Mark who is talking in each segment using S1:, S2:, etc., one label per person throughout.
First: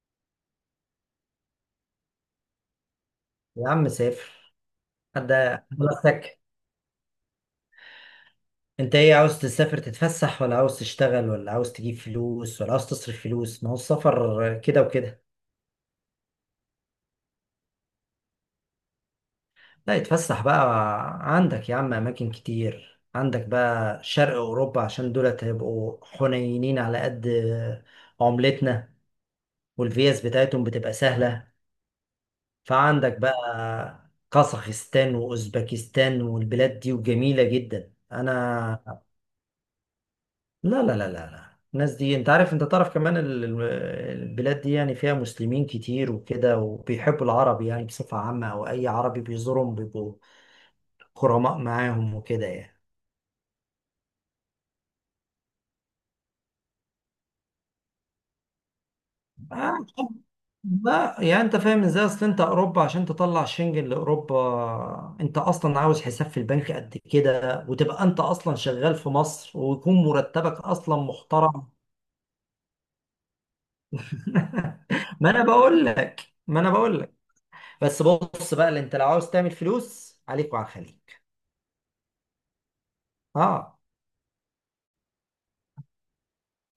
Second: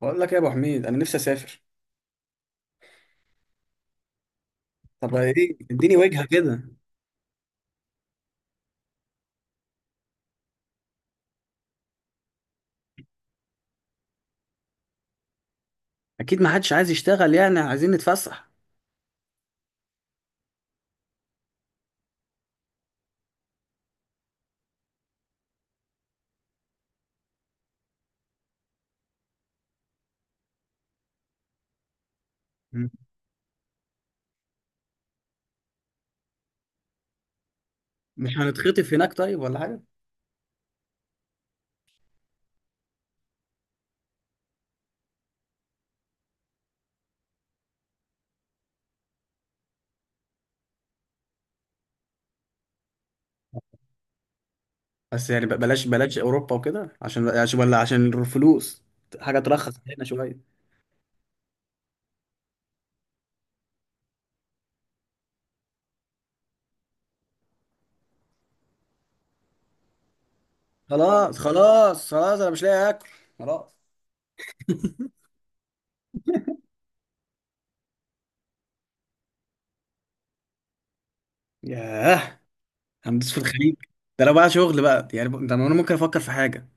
S1: بقول لك يا ابو حميد، انا نفسي اسافر.
S2: يا عم سافر.
S1: طب
S2: حد؟
S1: ايه، اديني وجهه
S2: حضرتك،
S1: كده.
S2: انت ايه عاوز تسافر تتفسح، ولا عاوز تشتغل، ولا عاوز تجيب فلوس، ولا عاوز تصرف فلوس؟ ما هو السفر كده وكده.
S1: اكيد ما حدش عايز يشتغل، يعني عايزين نتفسح.
S2: لا يتفسح بقى، عندك يا عم اماكن كتير، عندك بقى شرق اوروبا عشان دولت هيبقوا حنينين على قد عملتنا، والفيز بتاعتهم بتبقى سهلة.
S1: مم.
S2: فعندك بقى قزاخستان واوزبكستان والبلاد دي، وجميلة جدا
S1: مش هنتخطف
S2: انا.
S1: هناك طيب ولا حاجه؟
S2: لا لا لا لا لا، الناس دي انت عارف، انت تعرف كمان البلاد دي يعني فيها مسلمين كتير وكده، وبيحبوا العرب يعني بصفة عامة، او اي عربي بيزورهم بيبقوا غرماء معاهم وكده يعني.
S1: بس يعني بلاش بلاش اوروبا وكده، عشان ولا عشان الفلوس، حاجه ترخص
S2: آه،
S1: هنا شويه.
S2: لا يعني انت فاهم ازاي، اصل انت اوروبا عشان تطلع شنجن لاوروبا انت اصلا عاوز حساب في البنك قد كده، وتبقى انت اصلا شغال في مصر ويكون مرتبك اصلا
S1: خلاص
S2: محترم.
S1: خلاص خلاص، انا مش لاقي اكل، خلاص.
S2: ما انا بقول لك ما انا بقول لك. بس بص بقى، اللي انت لو عاوز تعمل فلوس عليك وعلى الخليج.
S1: ياه، هندوس في الخليج.
S2: اه.
S1: ده لو بقى شغل بقى يعني، ده انا ممكن افكر في حاجه،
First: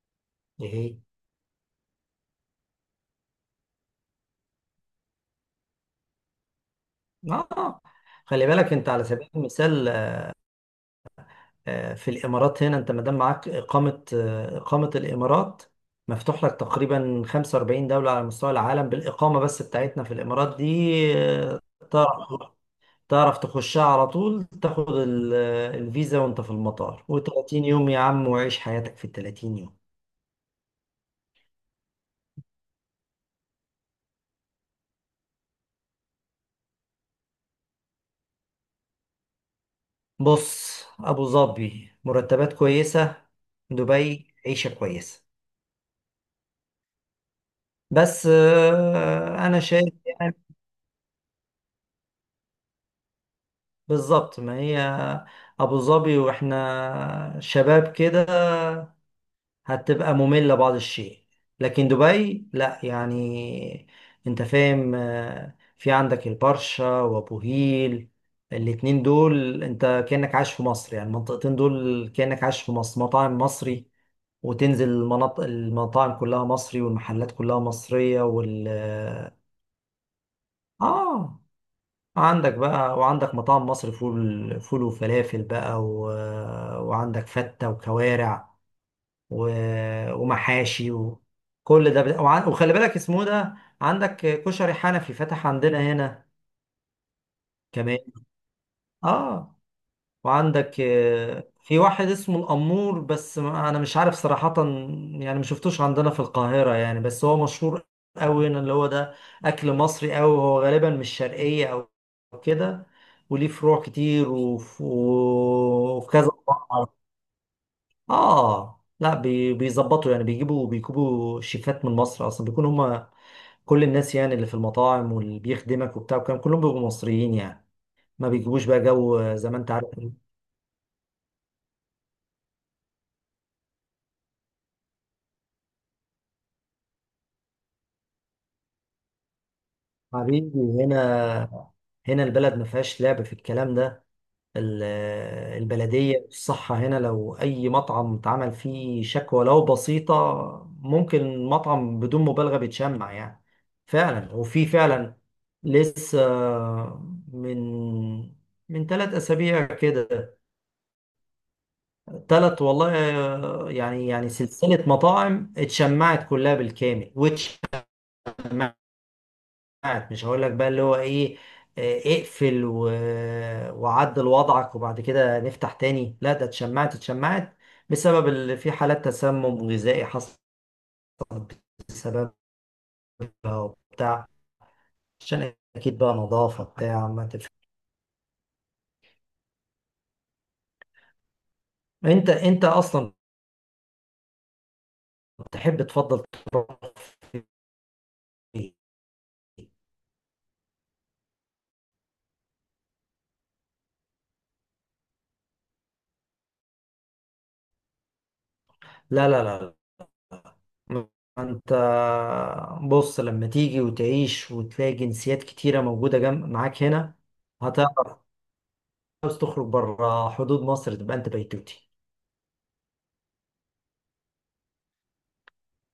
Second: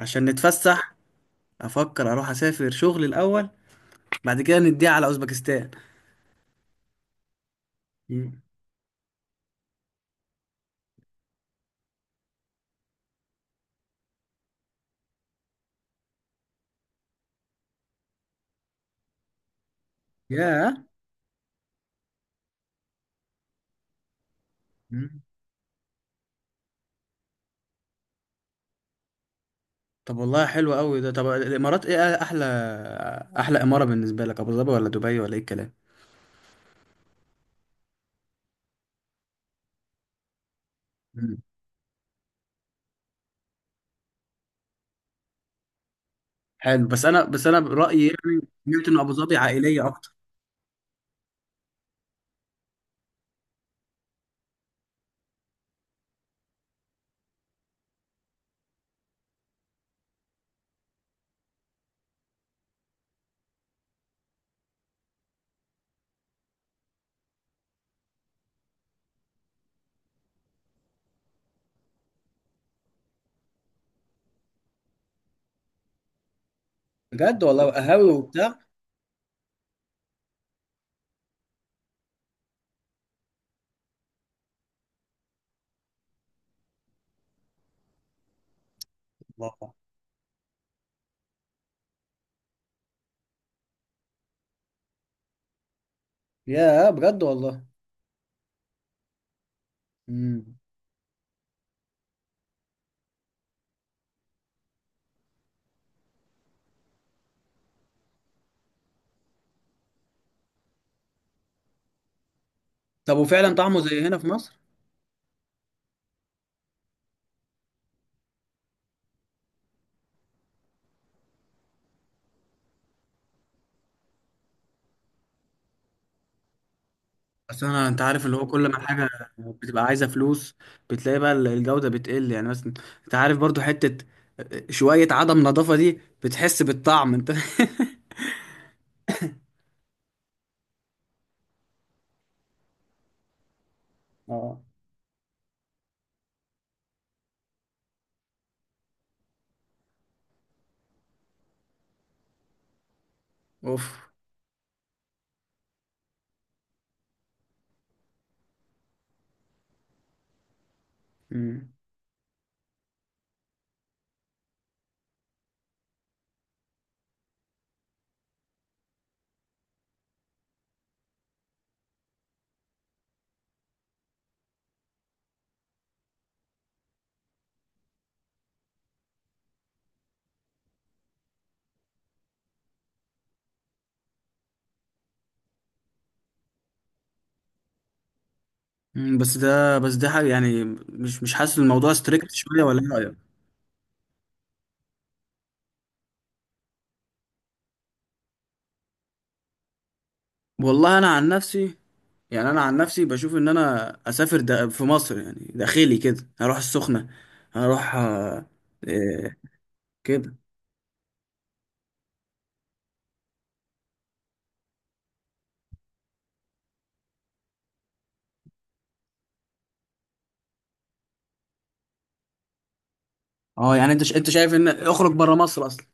S1: عشان نتفسح.
S2: ايه.
S1: افكر اروح اسافر شغل الاول، بعد كده نديها على اوزبكستان.
S2: اه.
S1: مم.
S2: خلي بالك انت على سبيل المثال، في الامارات هنا انت ما دام معاك اقامه، اقامه الامارات مفتوح لك تقريبا 45 دوله على مستوى العالم، بالاقامه بس بتاعتنا في الامارات
S1: ياه.
S2: دي. تعرف تعرف تخشها على طول، تاخد الفيزا وانت في المطار، و30 يوم يا عم، وعيش حياتك في ال 30 يوم.
S1: طب والله حلو قوي ده. طب الامارات ايه احلى؟ احلى اماره بالنسبه لك ابو ظبي ولا دبي، ولا ايه الكلام؟
S2: بص، أبو
S1: مم.
S2: ظبي مرتبات كويسة، دبي عيشة كويسة.
S1: حلو. بس انا برايي
S2: بس
S1: يعني، سمعت ان ابو ظبي
S2: أنا
S1: عائليه
S2: شايف
S1: اكتر.
S2: يعني. بالظبط، ما هي أبو ظبي وإحنا شباب كده هتبقى مملة بعض الشيء، لكن دبي لأ يعني. أنت فاهم، في عندك البرشا وأبو هيل، الاتنين دول أنت كأنك عايش في مصر، يعني المنطقتين دول كأنك عايش في مصر، مطاعم مصري، وتنزل المناطق المطاعم كلها مصري، والمحلات
S1: بجد
S2: كلها
S1: والله؟ قهاوي
S2: مصرية
S1: وبتاع؟
S2: وال... آه، عندك بقى، وعندك مطاعم مصر، فول فول وفلافل بقى و... وعندك فتة وكوارع و...
S1: الله.
S2: ومحاشي، وكل ده وخلي بالك اسمه ده. عندك كشري حنفي فتح عندنا هنا
S1: يا، بجد والله.
S2: كمان. اه.
S1: مم.
S2: وعندك في واحد اسمه الأمور، بس أنا مش عارف صراحة يعني، ما شفتوش عندنا في القاهرة يعني، بس هو مشهور أوي هنا، اللي هو ده أكل مصري أوي، هو غالبا مش شرقية أو كده.
S1: طب
S2: وليه
S1: وفعلا طعمه
S2: فروع
S1: زي هنا في
S2: كتير،
S1: مصر؟
S2: وفي كذا فرع. آه لا، بيظبطوا يعني، بيجيبوا شيفات من مصر، أصلا بيكون هما كل الناس يعني اللي في المطاعم واللي بيخدمك وبتاع، وكان كلهم بيبقوا مصريين
S1: بس
S2: يعني.
S1: انا، انت عارف،
S2: ما
S1: اللي هو
S2: بيجيبوش
S1: كل ما
S2: بقى
S1: الحاجه
S2: جو، زي ما أنت
S1: بتبقى
S2: عارف.
S1: عايزه فلوس، بتلاقي بقى الجوده بتقل يعني. مثلا، انت عارف برضو، حته شويه عدم نظافه دي بتحس بالطعم انت.
S2: حبيبي، هنا البلد ما فيهاش لعب في الكلام ده.
S1: اه.
S2: ال- البلدية الصحة هنا، لو أي مطعم اتعمل فيه شكوى لو بسيطة، ممكن المطعم بدون مبالغة بيتشمع يعني.
S1: اوف.
S2: فعلا، وفي فعلا لسه من من 3 أسابيع كده،
S1: مم.
S2: ثلاث والله، يعني يعني سلسلة مطاعم اتشمعت كلها بالكامل، واتشمعت ساعات مش هقول لك بقى اللي هو ايه، اقفل و... وعدل وضعك وبعد كده نفتح تاني، لا ده اتشمعت اتشمعت بسبب اللي في حالات تسمم غذائي حصلت بسببها وبتاع، عشان اكيد بقى نظافة بتاع ما تف...
S1: بس ده حاجة يعني. مش حاسس الموضوع ستريكت
S2: انت
S1: شوية،
S2: انت
S1: ولا ايه
S2: اصلا
S1: رأيك؟
S2: تحب تفضل تروح في إيه؟
S1: والله انا عن نفسي، يعني انا عن نفسي بشوف ان انا اسافر ده في مصر، يعني داخلي كده، هروح السخنة، هروح آه،
S2: لا
S1: إيه،
S2: لا لا
S1: كده.
S2: لا. انت بص، لما تيجي وتعيش وتلاقي جنسيات كتيرة موجودة جنب معاك هنا هتعرف، عاوز تخرج بره حدود مصر تبقى انت بيتوتي.
S1: اه، يعني انت انت شايف ان اخرج بره مصر اصلا؟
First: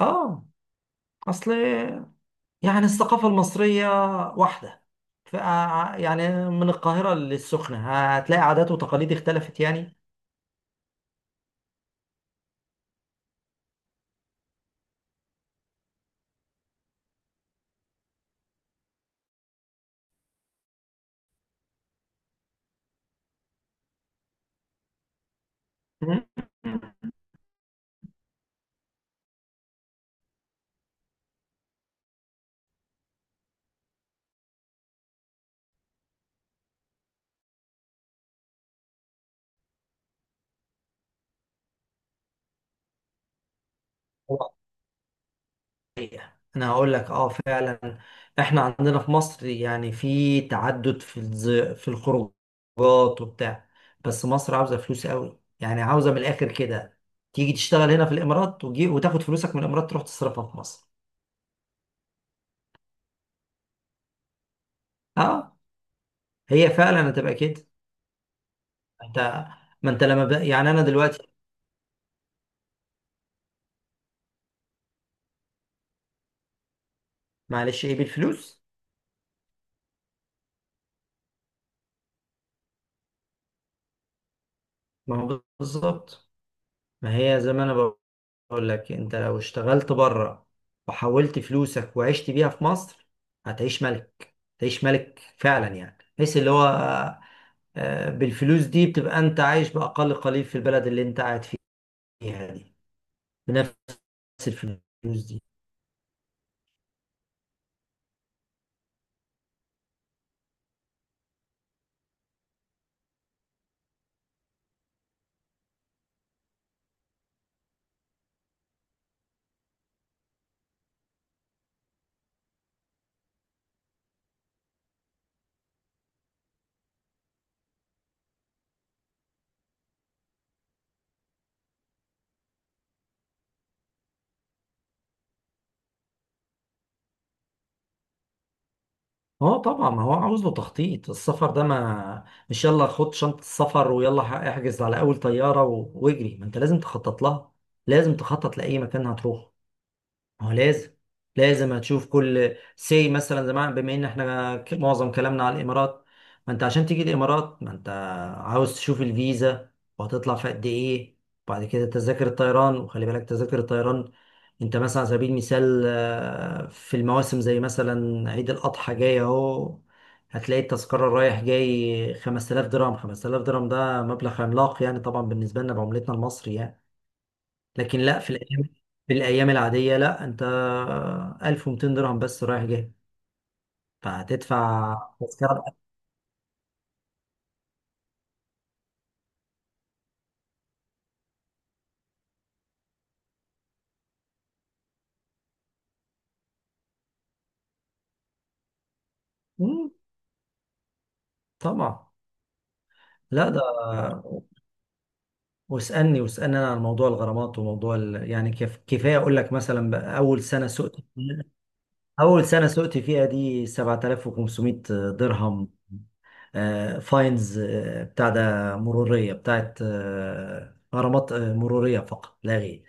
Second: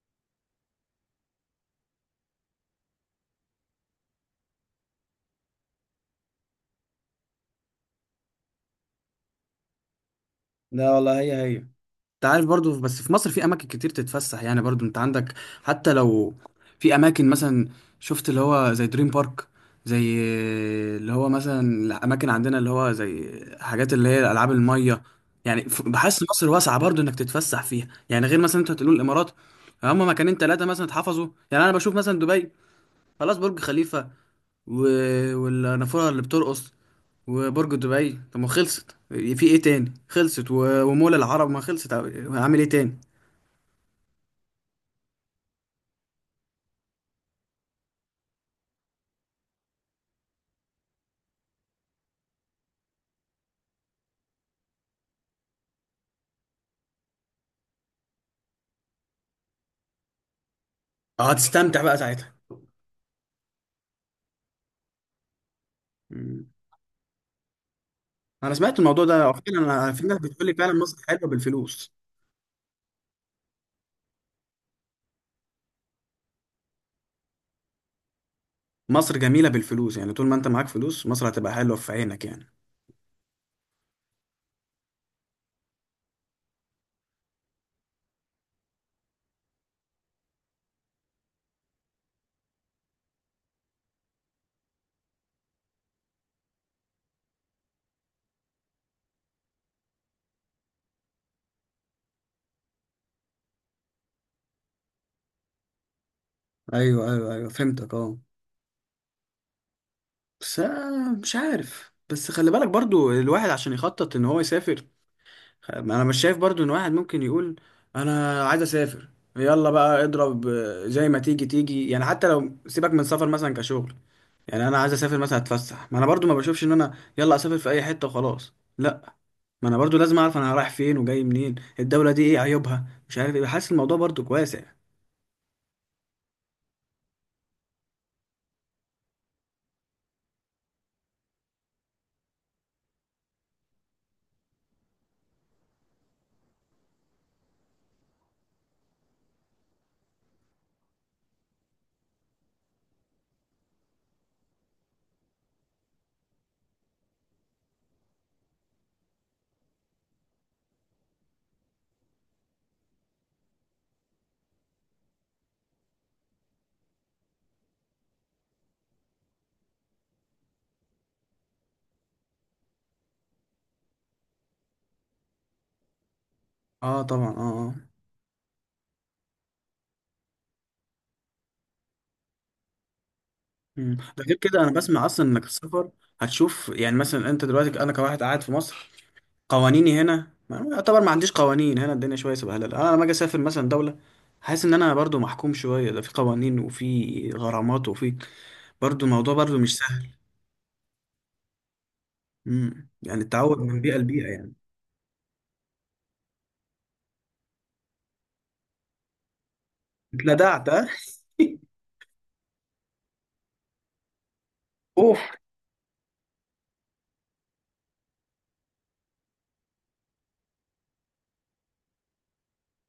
S2: اه، اصل يعني الثقافة المصرية واحدة، ف يعني من القاهرة للسخنة هتلاقي عادات وتقاليد اختلفت يعني.
S1: لا والله، هي هي. انت عارف برضو، بس في مصر في اماكن كتير تتفسح يعني، برضو انت عندك. حتى لو في اماكن مثلا، شفت اللي هو زي دريم بارك، زي اللي هو مثلا الاماكن عندنا اللي هو زي حاجات اللي هي العاب الميه يعني. بحس مصر واسعه برضو
S2: مم.
S1: انك تتفسح فيها يعني، غير مثلا انت هتقول الامارات هم مكانين ثلاثه مثلا اتحفظوا. يعني انا بشوف مثلا دبي، خلاص، برج خليفه، و والنافورة اللي بترقص، وبرج دبي. طب ما خلصت، في ايه تاني خلصت، و ومول العرب، ما خلصت هعمل ايه تاني؟
S2: انا هقول لك اه فعلا، احنا عندنا في مصر يعني في تعدد في في الخروجات وبتاع، بس مصر عاوزة فلوس قوي يعني، عاوزة من الاخر كده تيجي تشتغل هنا في الامارات، وتاخد فلوسك من الامارات تروح تصرفها في مصر.
S1: هتستمتع بقى ساعتها.
S2: اه،
S1: مم.
S2: هي فعلا هتبقى كده.
S1: انا سمعت الموضوع ده
S2: انت
S1: فعلا،
S2: ما
S1: انا
S2: انت
S1: في ناس
S2: لما
S1: بتقول لي
S2: يعني
S1: فعلا
S2: انا
S1: مصر
S2: دلوقتي
S1: حلوه بالفلوس.
S2: معلش ايه بالفلوس،
S1: مصر جميله بالفلوس، يعني طول ما انت معاك فلوس مصر هتبقى حلوه في عينك يعني.
S2: ما هو بالظبط. ما هي زي ما انا بقول لك، انت لو اشتغلت بره وحولت فلوسك وعشت بيها في مصر هتعيش ملك، تعيش ملك فعلا يعني، بحيث اللي هو بالفلوس دي بتبقى انت عايش باقل قليل في البلد اللي انت قاعد فيها دي بنفس الفلوس دي.
S1: ايوه ايوه ايوه، فهمتك، اه. بس مش عارف، بس خلي بالك برضو الواحد عشان يخطط ان هو يسافر. ما انا مش شايف برضو ان واحد ممكن يقول انا عايز اسافر، يلا بقى اضرب زي ما تيجي تيجي يعني، حتى لو سيبك من سفر مثلا كشغل. يعني انا عايز اسافر مثلا اتفسح، ما انا برضو ما بشوفش ان انا يلا اسافر في اي حتة وخلاص، لا. ما انا برضو لازم اعرف انا رايح فين وجاي منين، الدولة دي ايه عيوبها، مش عارف ايه. حاسس الموضوع برضو واسع.
S2: اه طبعا، ما هو عاوز له تخطيط، السفر ده ما مش يلا خد شنطة السفر ويلا احجز على اول طيارة و... واجري، ما انت لازم تخطط لها، لازم تخطط لأي مكان هتروح. ما هو لازم هتشوف كل سي، مثلا زمان بما ان احنا معظم كلامنا على الامارات، ما انت عشان تيجي الامارات ما انت عاوز تشوف الفيزا، وهتطلع في قد ايه، وبعد كده تذاكر الطيران، وخلي بالك تذاكر الطيران انت مثلا على سبيل المثال، في المواسم زي مثلا عيد الاضحى جاي اهو، هتلاقي التذكرة رايح جاي 5000 درهم، 5000 درهم ده مبلغ عملاق يعني طبعا بالنسبة لنا بعملتنا المصري يعني.
S1: اه طبعا، اه، اه.
S2: لكن لا، في الايام العاديه لا، انت 1200 درهم بس رايح جاي،
S1: مم. ده غير كده، انا
S2: فهتدفع
S1: بسمع اصلا انك
S2: تذكره.
S1: السفر هتشوف. يعني مثلا انت دلوقتي، انا كواحد قاعد في مصر قوانيني هنا يعتبر ما عنديش قوانين هنا، الدنيا شويه سبهلله. انا لما اجي اسافر مثلا دوله، حاسس ان انا برضو محكوم شويه، ده في قوانين وفي غرامات وفي، برضو الموضوع برضو مش
S2: مم،
S1: سهل.
S2: طبعا.
S1: يعني
S2: لا
S1: التعود
S2: ده
S1: من بيئه لبيئه يعني.
S2: واسالني واسالني انا عن موضوع الغرامات وموضوع يعني كيف، كفايه اقول لك مثلا بقى،
S1: اتلدعت، ها؟
S2: اول سنه سقت فيها دي 7500
S1: اوف.
S2: درهم فاينز، بتاع، ده مرورية بتاعت غرامات مرورية فقط لا غير،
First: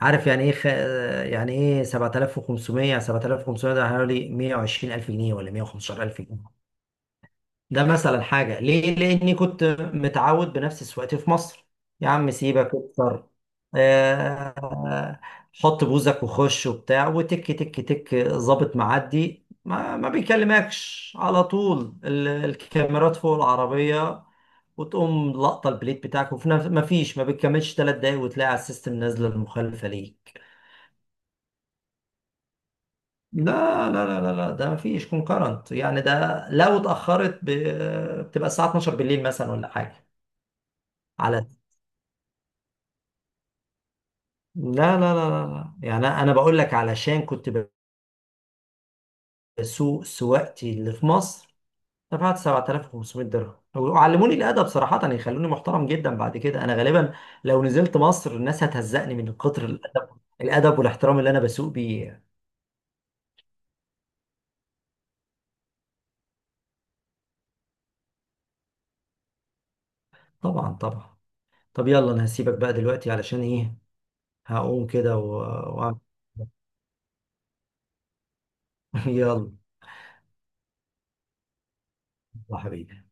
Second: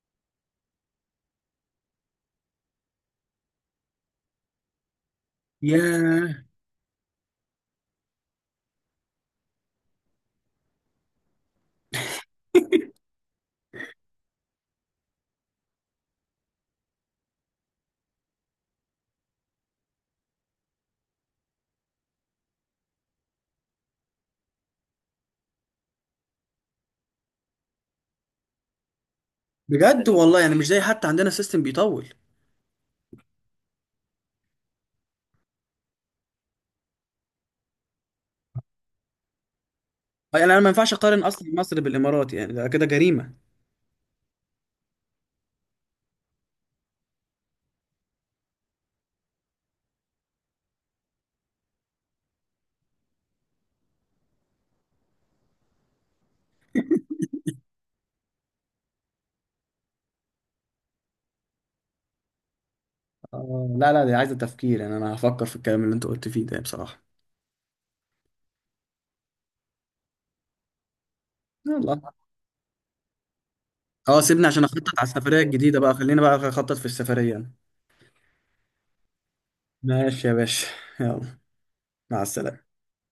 S2: عارف يعني ايه يعني ايه 7500، 7500 ده حوالي 120 الف جنيه ولا 115 الف
S1: يا
S2: جنيه. ده مثلا حاجة ليه؟ لأني كنت متعود بنفس سواقتي في مصر، يا عم سيبك اكتر، آه، حط بوزك وخش وبتاع وتك تك تك، ظابط معدي ما بيكلمكش، على طول الكاميرات فوق العربية وتقوم لقطة البليت بتاعك، وفي نفس ما فيش، ما بتكملش 3 دقايق وتلاقي على السيستم نازلة المخالفة
S1: بجد والله،
S2: ليك.
S1: يعني مش زي حتى عندنا، سيستم بيطول.
S2: لا لا لا لا لا، ده ما فيش كونكرنت يعني، ده لو اتأخرت بتبقى الساعة 12 بالليل مثلا ولا حاجة،
S1: يعني انا ما ينفعش اقارن
S2: على...
S1: اصلا مصر بالامارات، يعني ده كده جريمه.
S2: لا لا لا لا. لا. يعني انا بقول لك علشان كنت بسوق سواقتي اللي في مصر، دفعت 7500 درهم، وعلموني الادب صراحه، يخلوني محترم جدا بعد كده. انا غالبا لو نزلت مصر الناس هتهزقني من كتر الادب، الادب والاحترام اللي انا بسوق بيه.
S1: آه، لا لا، دي عايزه تفكير. يعني انا هفكر في الكلام اللي انت قلت فيه ده بصراحه.
S2: طبعا طبعا. طب
S1: يلا.
S2: يلا انا هسيبك بقى دلوقتي علشان ايه،
S1: اه، سيبني عشان
S2: هقوم
S1: اخطط على
S2: كده
S1: السفريه
S2: و...
S1: الجديده بقى،
S2: وأعمل-
S1: خلينا بقى اخطط في السفريه.
S2: يلا.
S1: ماشي يا باشا. يلا. مع
S2: يا
S1: السلامة.
S2: حبيبي.